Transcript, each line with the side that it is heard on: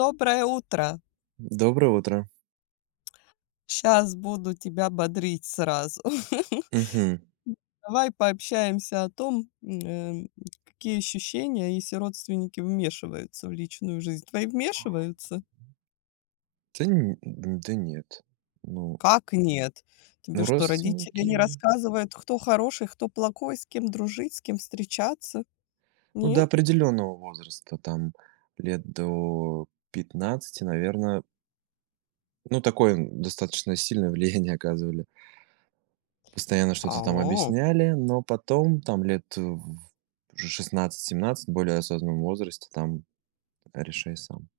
left: Доброе утро.
right: Доброе утро.
left: Сейчас буду тебя бодрить сразу.
right: Мгм.
left: Давай пообщаемся о том, какие ощущения, если родственники вмешиваются в личную жизнь. Твои вмешиваются?
right: Да, н да нет. Ну,
left: Как нет? Тебе
right: ну,
left: что, родители не
right: родственники,
left: рассказывают, кто хороший, кто плохой, с кем дружить, с кем встречаться?
right: ну, до
left: Нет?
right: определенного возраста, там лет до 15, наверное, ну такое достаточно сильное влияние оказывали. Постоянно что-то там
left: А.
right: объясняли, но потом, там лет в уже 16-17, более осознанном возрасте, там решай сам.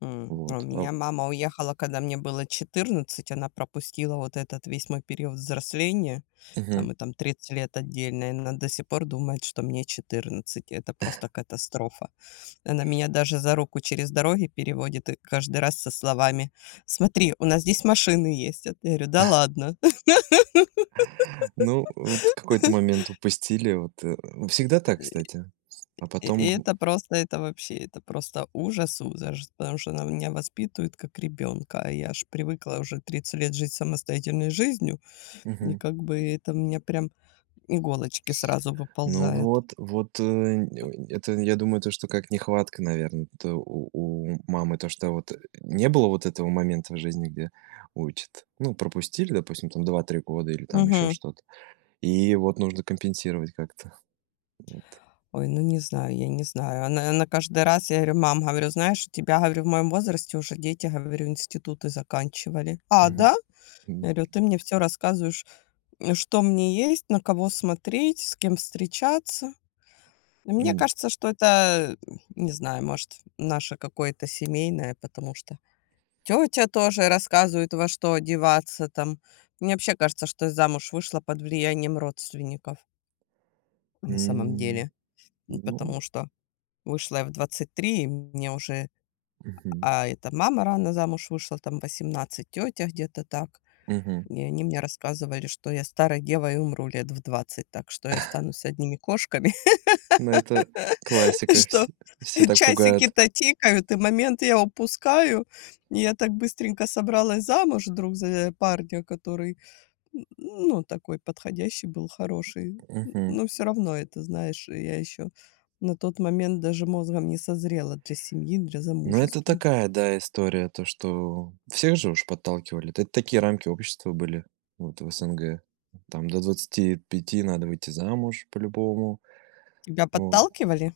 left: А у
right: Вот, а.
left: меня мама уехала, когда мне было 14. Она пропустила вот этот весь мой период взросления. А
right: Мгм.
left: мы там 30 лет отдельно, и она до сих пор думает, что мне 14. Это просто катастрофа. Она меня даже за руку через дороги переводит и каждый раз со словами: "Смотри, у нас здесь машины есть". Я говорю: "Да ладно".
right: Ну, вот какой-то момент упустили, вот. Всегда так, кстати. А
left: И
right: потом.
left: это просто, это вообще, это просто ужас, ужас, потому что она меня воспитывает как ребенка, а я ж привыкла уже 30 лет жить самостоятельной жизнью. И как бы это у меня прям иголочки сразу
right: Ну
left: выползают.
right: вот, это, я думаю, то, что как нехватка, наверное, у мамы, то, что вот не было вот этого момента в жизни, где учат. Ну, пропустили, допустим, там 2-3 года или там еще
left: Мгм.
right: что-то. И вот нужно компенсировать как-то. Вот.
left: Ой, ну не знаю, я не знаю. Она каждый раз, я говорю, мам, говорю, знаешь, у тебя, говорю, в моем возрасте уже дети, говорю, институты заканчивали. А,
right: Мгм.
left: да?
right: Да.
left: Я говорю, ты мне все рассказываешь, что мне есть, на кого смотреть, с кем встречаться. И мне
right: М.
left: кажется, что это, не знаю, может, наше какое-то семейное, потому что тетя тоже рассказывает, во что одеваться там. Мне вообще кажется, что я замуж вышла под влиянием родственников на самом
right: М.
left: деле.
right: Ну.
left: Потому что вышла я в 23, и мне уже,
right: Мгм.
left: а эта мама рано замуж вышла, там 18. Тетя где-то так.
right: Мгм.
left: И они мне рассказывали, что я старой девой умру лет в 20, так что я останусь с одними кошками,
right: Ну, это классика.
left: что
right: Все так пугают.
left: часики-то тикают, и момент я упускаю. И я так быстренько собралась замуж вдруг за парня, который, Н ну, такой подходящий был, хороший. Н
right: Мгм.
left: но все равно это, знаешь, я еще на тот момент даже мозгом не созрела для семьи, для
right: Ну, это
left: замужества.
right: такая, да, история, то, что всех же уж подталкивали. Это такие рамки общества были, вот, в СНГ. Там до 25 надо выйти замуж по-любому.
left: Тебя
right: Вот.
left: подталкивали?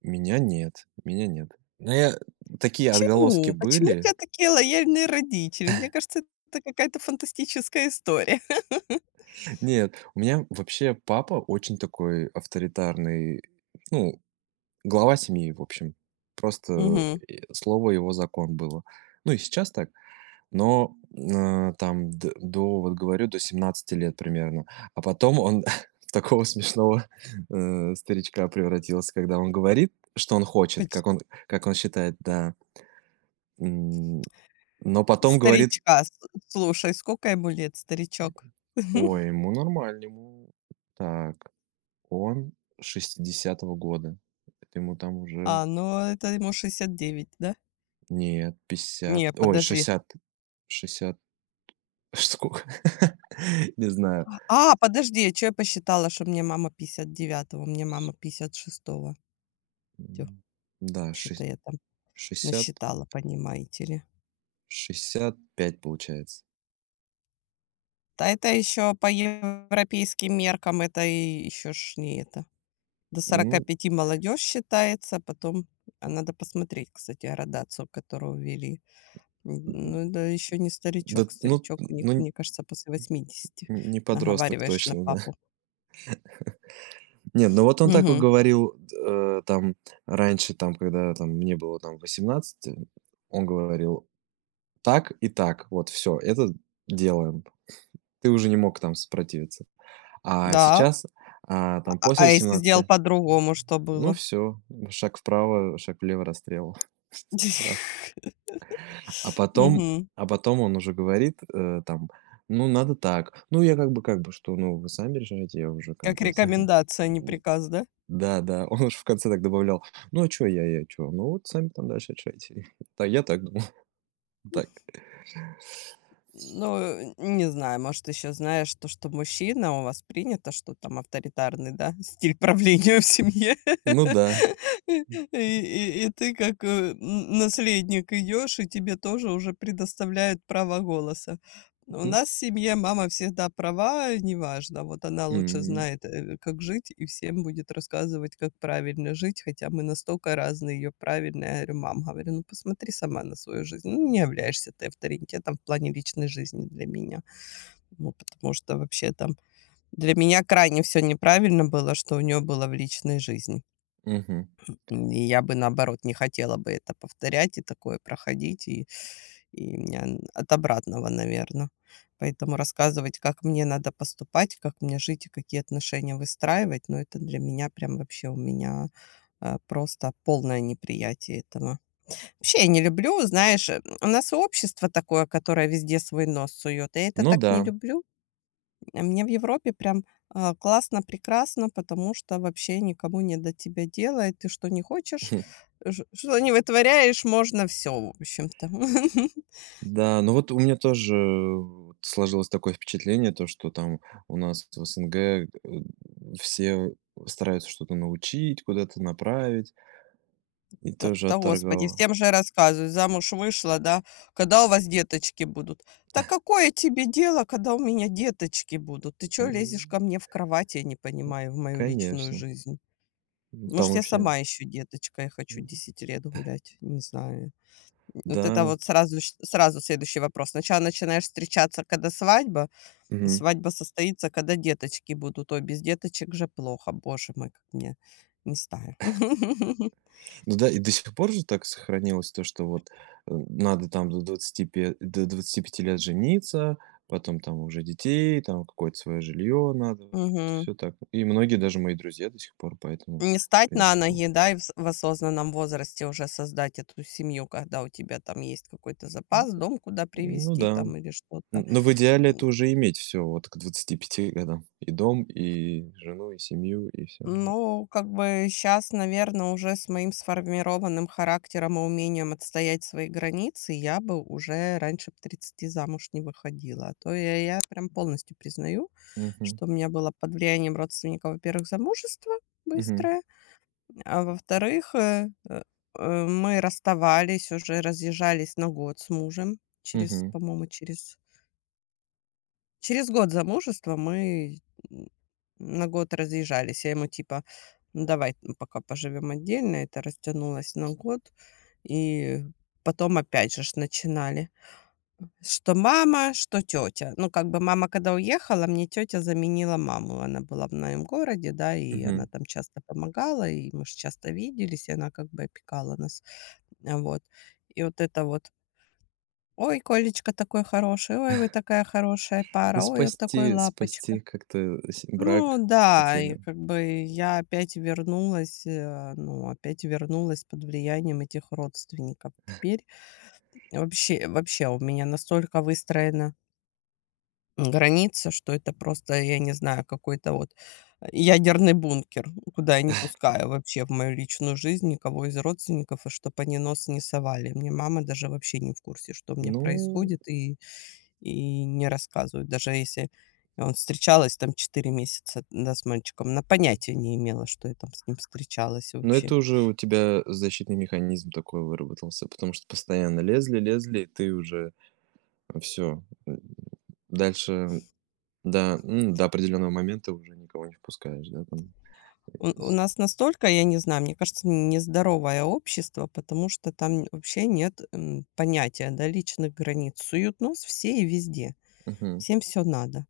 right: Меня нет, меня нет. Но я, такие отголоски
left: Чему? Почему у
right: были.
left: тебя такие лояльные родители? Мне кажется, это какая-то фантастическая история.
right: Нет, у меня вообще папа очень такой авторитарный, ну, глава семьи, в общем. Просто,
left: Мгм.
right: слово его закон было. Ну и сейчас так. Но, там д до, вот говорю, до 17 лет примерно. А потом он в такого смешного, старичка превратился, когда он говорит, что он хочет,
left: Поч
right: как он считает, да. М, но потом говорит:
left: Старичка, с слушай, сколько ему лет, старичок?
right: "Ой, ему нормально, ему так, он 60 года, это ему там уже".
left: А, ну, это ему 69, да?
right: Нет, 50,
left: Не,
right: ой,
left: подожди.
right: шестьдесят, сколько? Не знаю.
left: А, подожди, я что я посчитала, что мне мама 59-го, мне мама 56-го,
right: М, да,
left: что-то
right: шесть
left: я там
right: шестьдесят
left: насчитала, понимаете ли.
right: 65 получается.
left: Да это еще по европейским меркам, это и еще ж не это. До сорока
right: Ну,
left: пяти молодежь считается, потом, а надо посмотреть, кстати, градацию, которую ввели. Ну, это еще не
right: да,
left: старичок.
right: ну
left: Старичок у них,
right: ну н
left: мне кажется, после 80
right: не подросток
left: наговариваешь на
right: точно, да.
left: папу.
right: Не, ну вот он так вот
left: Мгм.
right: говорил, там раньше, там, когда там мне было там 18, он говорил: "Так и так, вот все, это делаем". Ты уже не мог там сопротивиться. А
left: Да.
right: сейчас,
left: А
right: там
left: а
right: после
left: а если сделал
right: 18,
left: по-другому, что
right: ну
left: было?
right: все, шаг вправо, шаг влево, расстрел. Сразу. А потом
left: Мгм.
right: а потом он уже говорит, там: "Ну, надо так". Ну, я как бы: "Что, ну, вы сами решаете". Я уже как
left: Как
right: бы
left: рекомендация, а не приказ, да?
right: да-да, он уж в конце так добавлял: "Ну, а чё я чё? Ну, вот сами там дальше решайте". Так я так думал. Так.
left: Ну, не знаю, может, еще знаешь то, что мужчина, у вас принято, что там авторитарный, да, стиль правления в семье.
right: Ну да.
left: И ты как, н наследник идешь, и тебе тоже уже предоставляют право голоса. Ну, у
right: М,
left: нас в семье мама всегда права, неважно. Вот она лучше
right: м,
left: знает, как жить, и всем будет рассказывать, как правильно жить, хотя мы настолько разные ее правильно. Я говорю, мам, говорю, ну посмотри сама на свою жизнь. Ну, не являешься ты авторитетом в плане личной жизни для меня. Ну, потому что вообще там для меня крайне все неправильно было, что у нее было в личной жизни
right: мгм.
left: и я бы, наоборот, не хотела бы это повторять и такое проходить, и у меня н от обратного, наверное. Поэтому рассказывать, как мне надо поступать, как мне жить и какие отношения выстраивать, ну, это для меня прям вообще у меня, просто полное неприятие этого. Вообще я не люблю, знаешь, у нас общество такое, которое везде свой нос сует. Я это
right: Ну
left: так не
right: да.
left: люблю. А мне в Европе прям, классно, прекрасно, потому что вообще никому не до тебя дела, и ты что не хочешь, ж что не вытворяешь, можно все, в общем-то.
right: Да, ну вот у меня тоже вот сложилось такое впечатление, то что там у нас в СНГ, все стараются что-то научить, куда-то направить, и
left: Та
right: тоже
left: та господи,
right: отторгало.
left: всем же рассказываю: замуж вышла, да, когда у вас деточки будут? Да какое тебе дело, когда у меня деточки будут? Ты что лезешь ко
right: М,
left: мне в кровать, я не понимаю, в мою личную
right: конечно.
left: жизнь?
right: Там
left: Может, я
right: вообще,
left: сама ищу деточка я хочу
right: м,
left: 10 лет гулять, не знаю. Вот это
right: да,
left: вот сразу ш сразу следующий вопрос. Сначала начинаешь встречаться, когда свадьба.
right: мгм.
left: Свадьба состоится, когда деточки будут. Ой, без деточек же плохо. Боже мой, как мне не знаю.
right: Ну да, и до сих пор же так сохранилось то, что вот, надо там до двадцати пяти лет жениться, потом там уже детей, там какое-то свое жилье надо, вот
left: Мгм.
right: всё так. И многие, даже мои друзья, до сих пор по этому
left: Не стать на
right: принципу.
left: ноги, да, и в осознанном возрасте уже создать эту семью, когда у тебя там есть какой-то
right: М,
left: запас, дом, куда
right: ну
left: привезти
right: да. Н
left: там или что-то.
right: но в идеале это уже иметь все вот к 25 годам: и дом, и жену, и семью, и все.
left: Ну, как бы сейчас, наверное, уже с моим сформированным характером и умением отстоять свои границы я бы уже раньше б 30 замуж не выходила. А то я прям полностью признаю,
right: Угу,
left: что у меня было под влиянием родственников, во-первых, замужество
right: угу,
left: быстрое, а во-вторых, мы расставались, уже разъезжались на год с мужем через,
right: угу.
left: по-моему, через. Через год замужества мы, м, на год разъезжались. Я ему типа: "Ну, давай, пока поживем отдельно". Это растянулось на год. И потом опять же ж начинали. Что мама, что тетя. Ну, как бы мама когда уехала, мне тетя заменила маму. Она была в моем городе, да, и она там часто помогала, и мы же часто виделись, и она как бы опекала нас. А, вот. И вот это вот: "Ой, Колечка такой хороший, ой, вы такая хорошая
right: Ну,
left: пара, ой, он такой
right: спасти
left: лапочка".
right: спасти как-то сь брак
left: Ну да,
right: хотели.
left: и как бы я опять вернулась, ну, опять вернулась под влиянием этих родственников. Теперь вообще, вообще у меня настолько выстроена граница, что это просто, я не знаю, какой-то вот ядерный бункер, куда я не пускаю вообще в мою личную жизнь никого из родственников, и чтобы они нос не совали. Мне мама даже вообще не в курсе, что у меня
right: Ну,
left: происходит, и не рассказывают. Даже если он встречалась там 4 месяца, да, с мальчиком, она понятия не имела, что я там с ним встречалась
right: но это
left: вообще.
right: уже у тебя защитный механизм такой выработался, потому что постоянно лезли, лезли, и ты уже все дальше до определенного момента уже никого не впускаешь, да, там
left: У
right: из.
left: нас настолько, я не знаю, мне кажется, нездоровое общество, потому что там вообще нет, понятия, да, личных границ. Суют нос все и везде.
right: Мгм.
left: Всем все надо.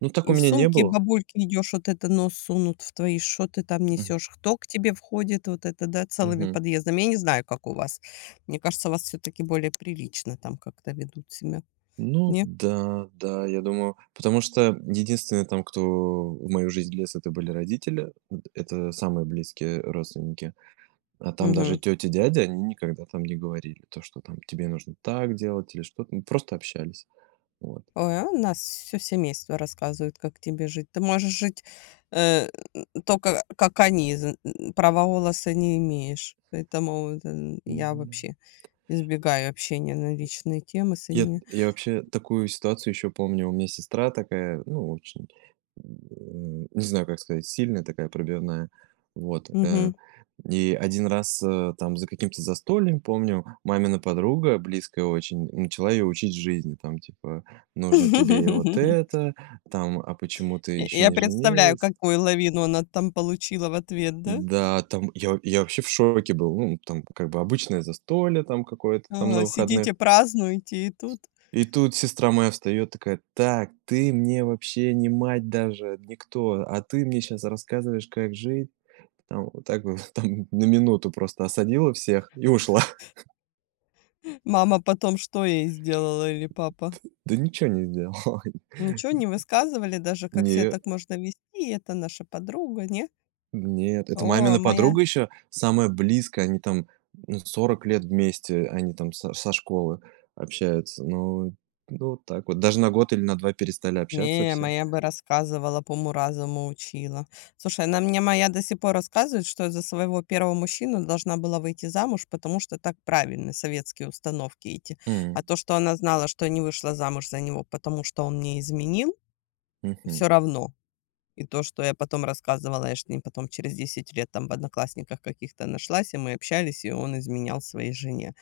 right: Ну, так у
left: И в
right: меня не
left: сумке
right: было.
left: бабульки идёшь, вот это нос сунут в твои, что ты там
right: М,
left: несешь. Кто к тебе входит, вот это, да, целыми
right: мгм.
left: подъездами. Я не знаю, как у вас. Мне кажется, у вас все таки более прилично там как-то ведут себя.
right: Ну
left: Не?
right: да, да, я думаю, потому что единственные там, кто в мою жизнь лез, это были родители. Это самые близкие родственники. А там даже
left: Мгм.
right: тётя, дяди, они никогда там не говорили то, что там тебе нужно так делать или что-то. Мы просто общались. Вот.
left: Ой, а у нас все семейство рассказывает, как тебе жить. Ты можешь жить, э, тока как они, з н права голоса не имеешь. Поэтому вот, я
right: М,
left: вообще избегаю общения на личные темы с
right: я
left: ними.
right: я вообще такую ситуацию еще помню. У меня сестра такая, ну, очень, не знаю, как сказать, сильная такая, пробивная. Вот,
left: Мгм.
right: и один раз, там за каким-то застольем, помню, мамина подруга, близкая очень, начала ее учить жизни. Там типа: "Нужно тебе и вот это, там, а почему ты
left: И
right: еще
left: я
right: не
left: представляю,
right: женилась?"
left: какую лавину она там получила в ответ, да?
right: Да, там я вообще в шоке был. Ну, там как бы обычное застолье там какое-то там на
left: Ага,
right: выходных.
left: сидите, празднуете, и тут
right: И тут сестра моя встает такая: "Так, ты мне вообще не мать даже, никто, а ты мне сейчас рассказываешь, как жить". Там вот так вот, там на минуту просто осадила всех и ушла.
left: мама потом что ей сделала или папа?
right: Да ничего не сделала.
left: Ничего не высказывали даже, как себя
right: Не
left: так можно вести, это наша подруга, не?
right: Нет, это мамина
left: О, моя
right: подруга еще самая близкая. Они там, ну, 40 лет вместе, они там со школы общаются. Ну, ну, вот так вот. Даже на год или на два перестали общаться
left: не,
right: все.
left: моя бы рассказывала, по уму разуму учила. Слушай, она мне моя до сих пор рассказывает, что я за своего первого мужчину должна была выйти замуж, потому что так правильно, советские установки эти.
right: М,
left: А то, что она знала, что не вышла замуж за него, потому что он мне изменил,
right: мгм.
left: все равно. И то, что я потом рассказывала, я ж с ним потом через 10 лет там в "Одноклассниках" каких-то нашлась, и мы общались, и он изменял своей жене.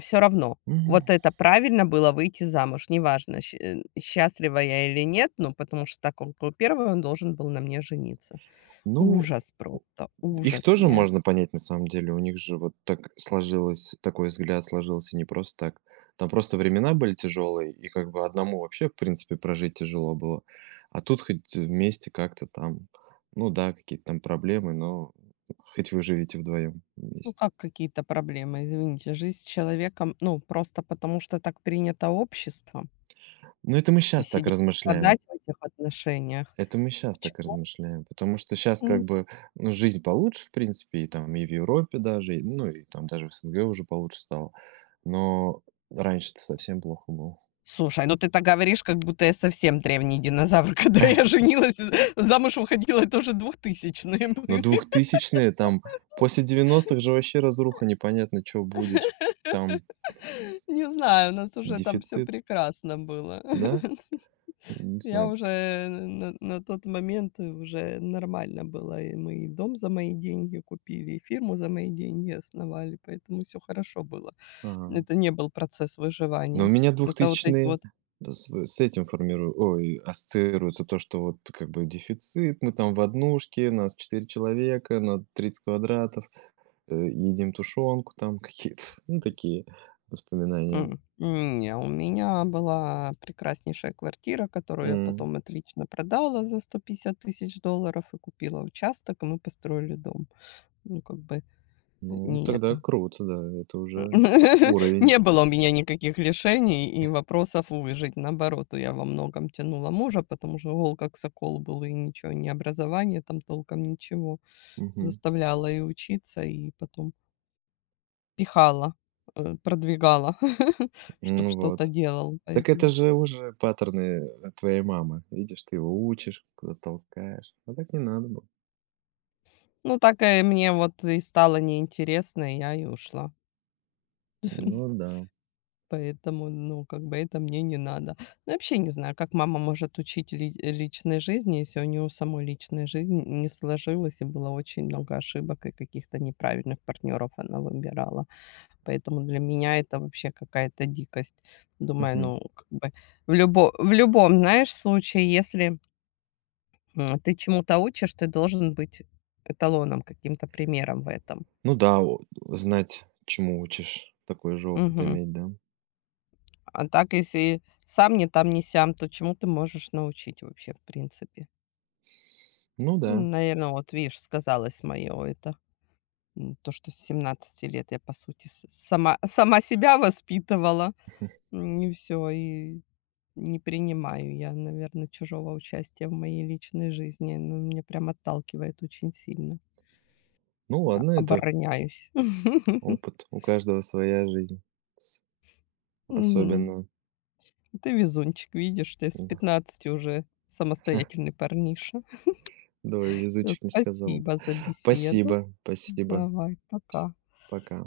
left: Все равно.
right: М,
left: Вот это правильно было — выйти замуж. Неважно, счастлива я или нет, но потому что так он был первый, он должен был на мне жениться.
right: ну.
left: Ужас просто,
right: Их
left: ужас
right: тоже
left: мне.
right: можно понять на самом деле. У них же вот так сложилось, такой взгляд сложился не просто так. Там просто времена были тяжелые, и как бы одному вообще, в принципе, прожить тяжело было. А тут хоть вместе как-то там, ну да, какие-то там проблемы, но хоть вы живете вдвоем
left: Ну,
right: вместе.
left: как какие-то проблемы, извините. Жизнь с человеком, ну, просто потому что так принято обществом,
right: Но это мы
left: и
right: сейчас так
left: сидеть
right: размышляем.
left: страдать в этих отношениях.
right: Это мы сейчас так
left: Почему?
right: размышляем, потому что сейчас как бы, ну, жизнь получше, в принципе, и там и в Европе даже, и, ну, и там даже в СНГ уже получше стало. Но раньше-то совсем плохо было.
left: Слушай, ну ты так говоришь, как будто я совсем древний динозавр. Когда я женилась, замуж выходила, это уже 2000-е
right: Но
left: были.
right: двухтысячные там, после 90-х же вообще разруха, непонятно, что будет. Там
left: Не знаю, у нас уже там все
right: дефицит,
left: прекрасно было.
right: да? Не
left: Я
right: знаю.
left: уже на тот момент уже нормально было, и мы и дом за мои деньги купили, и фирму за мои деньги основали, поэтому все хорошо было.
right: Ага.
left: Это не был процесс
right: Но у
left: выживания.
right: меня
left: Это вот эти
right: двухтысячные
left: вот.
right: с этим ассоциируется то, что вот как бы дефицит, мы там в однушке, нас 4 человека на 30 квадратов, едим тушенку там, какие-то, ну, такие воспоминания.
left: Не, у меня была прекраснейшая квартира, которую я
right: М.
left: потом отлично продала за 150 000 долларов и купила участок, и мы построили дом. Ну, как бы,
right: Ну,
left: не
right: тогда
left: это.
right: круто, да, это уже уровень.
left: Не было у меня никаких лишений и вопросов выжить. Наоборот, я во многом тянула мужа, потому что гол как сокол был, и ничего, ни образование там толком, ничего.
right: Мгм.
left: Заставляла и учиться, и потом пихала, продвигала, чтобы
right: Ну
left: что-то
right: вот.
left: делал.
right: Так это
left: Поэтому.
right: же уже паттерны, твоей мамы. Видишь, ты его учишь, куда толкаешь. А так не надо было.
left: Ну, такая мне вот и стало неинтересно, и я и ушла.
right: Ну да.
left: Поэтому, ну, как бы это мне не надо. Ну, вообще не знаю, как мама может учить личной жизни, если у нее самой личная жизнь не сложилась, и было очень много ошибок и каких-то неправильных партнеров она выбирала. Поэтому для меня это вообще какая-то дикость. Думаю,
right: Мгм.
left: ну, как бы в любом, знаешь, случае, если ты чему-то учишь, ты должен быть эталоном, каким-то примером в этом.
right: Ну да, о знать, чему учишь, такой же опыт
left: Мгм.
right: иметь, да?
left: А так, если сам не там не сям, то чему ты можешь научить вообще, в принципе?
right: Ну да.
left: Наверное, вот видишь, сказалось мое это, то, что с 17 лет я, по сути, с сама сама себя воспитывала. И все, и не принимаю я, наверное, чужого участия в моей личной жизни. Оно меня прям отталкивает очень сильно.
right: Ну
left: Я
right: ладно, это
left: обороняюсь.
right: опыт. У каждого своя жизнь. С
left: Мгм.
right: Особенно,
left: Ты везунчик, видишь, ты с
right: да.
left: 15 уже самостоятельный парниша.
right: Двое
left: Всё,
right: везучих не сказал бы.
left: спасибо за беседу.
right: Спасибо, спасибо.
left: Давай,
right: Пс
left: пока.
right: пока.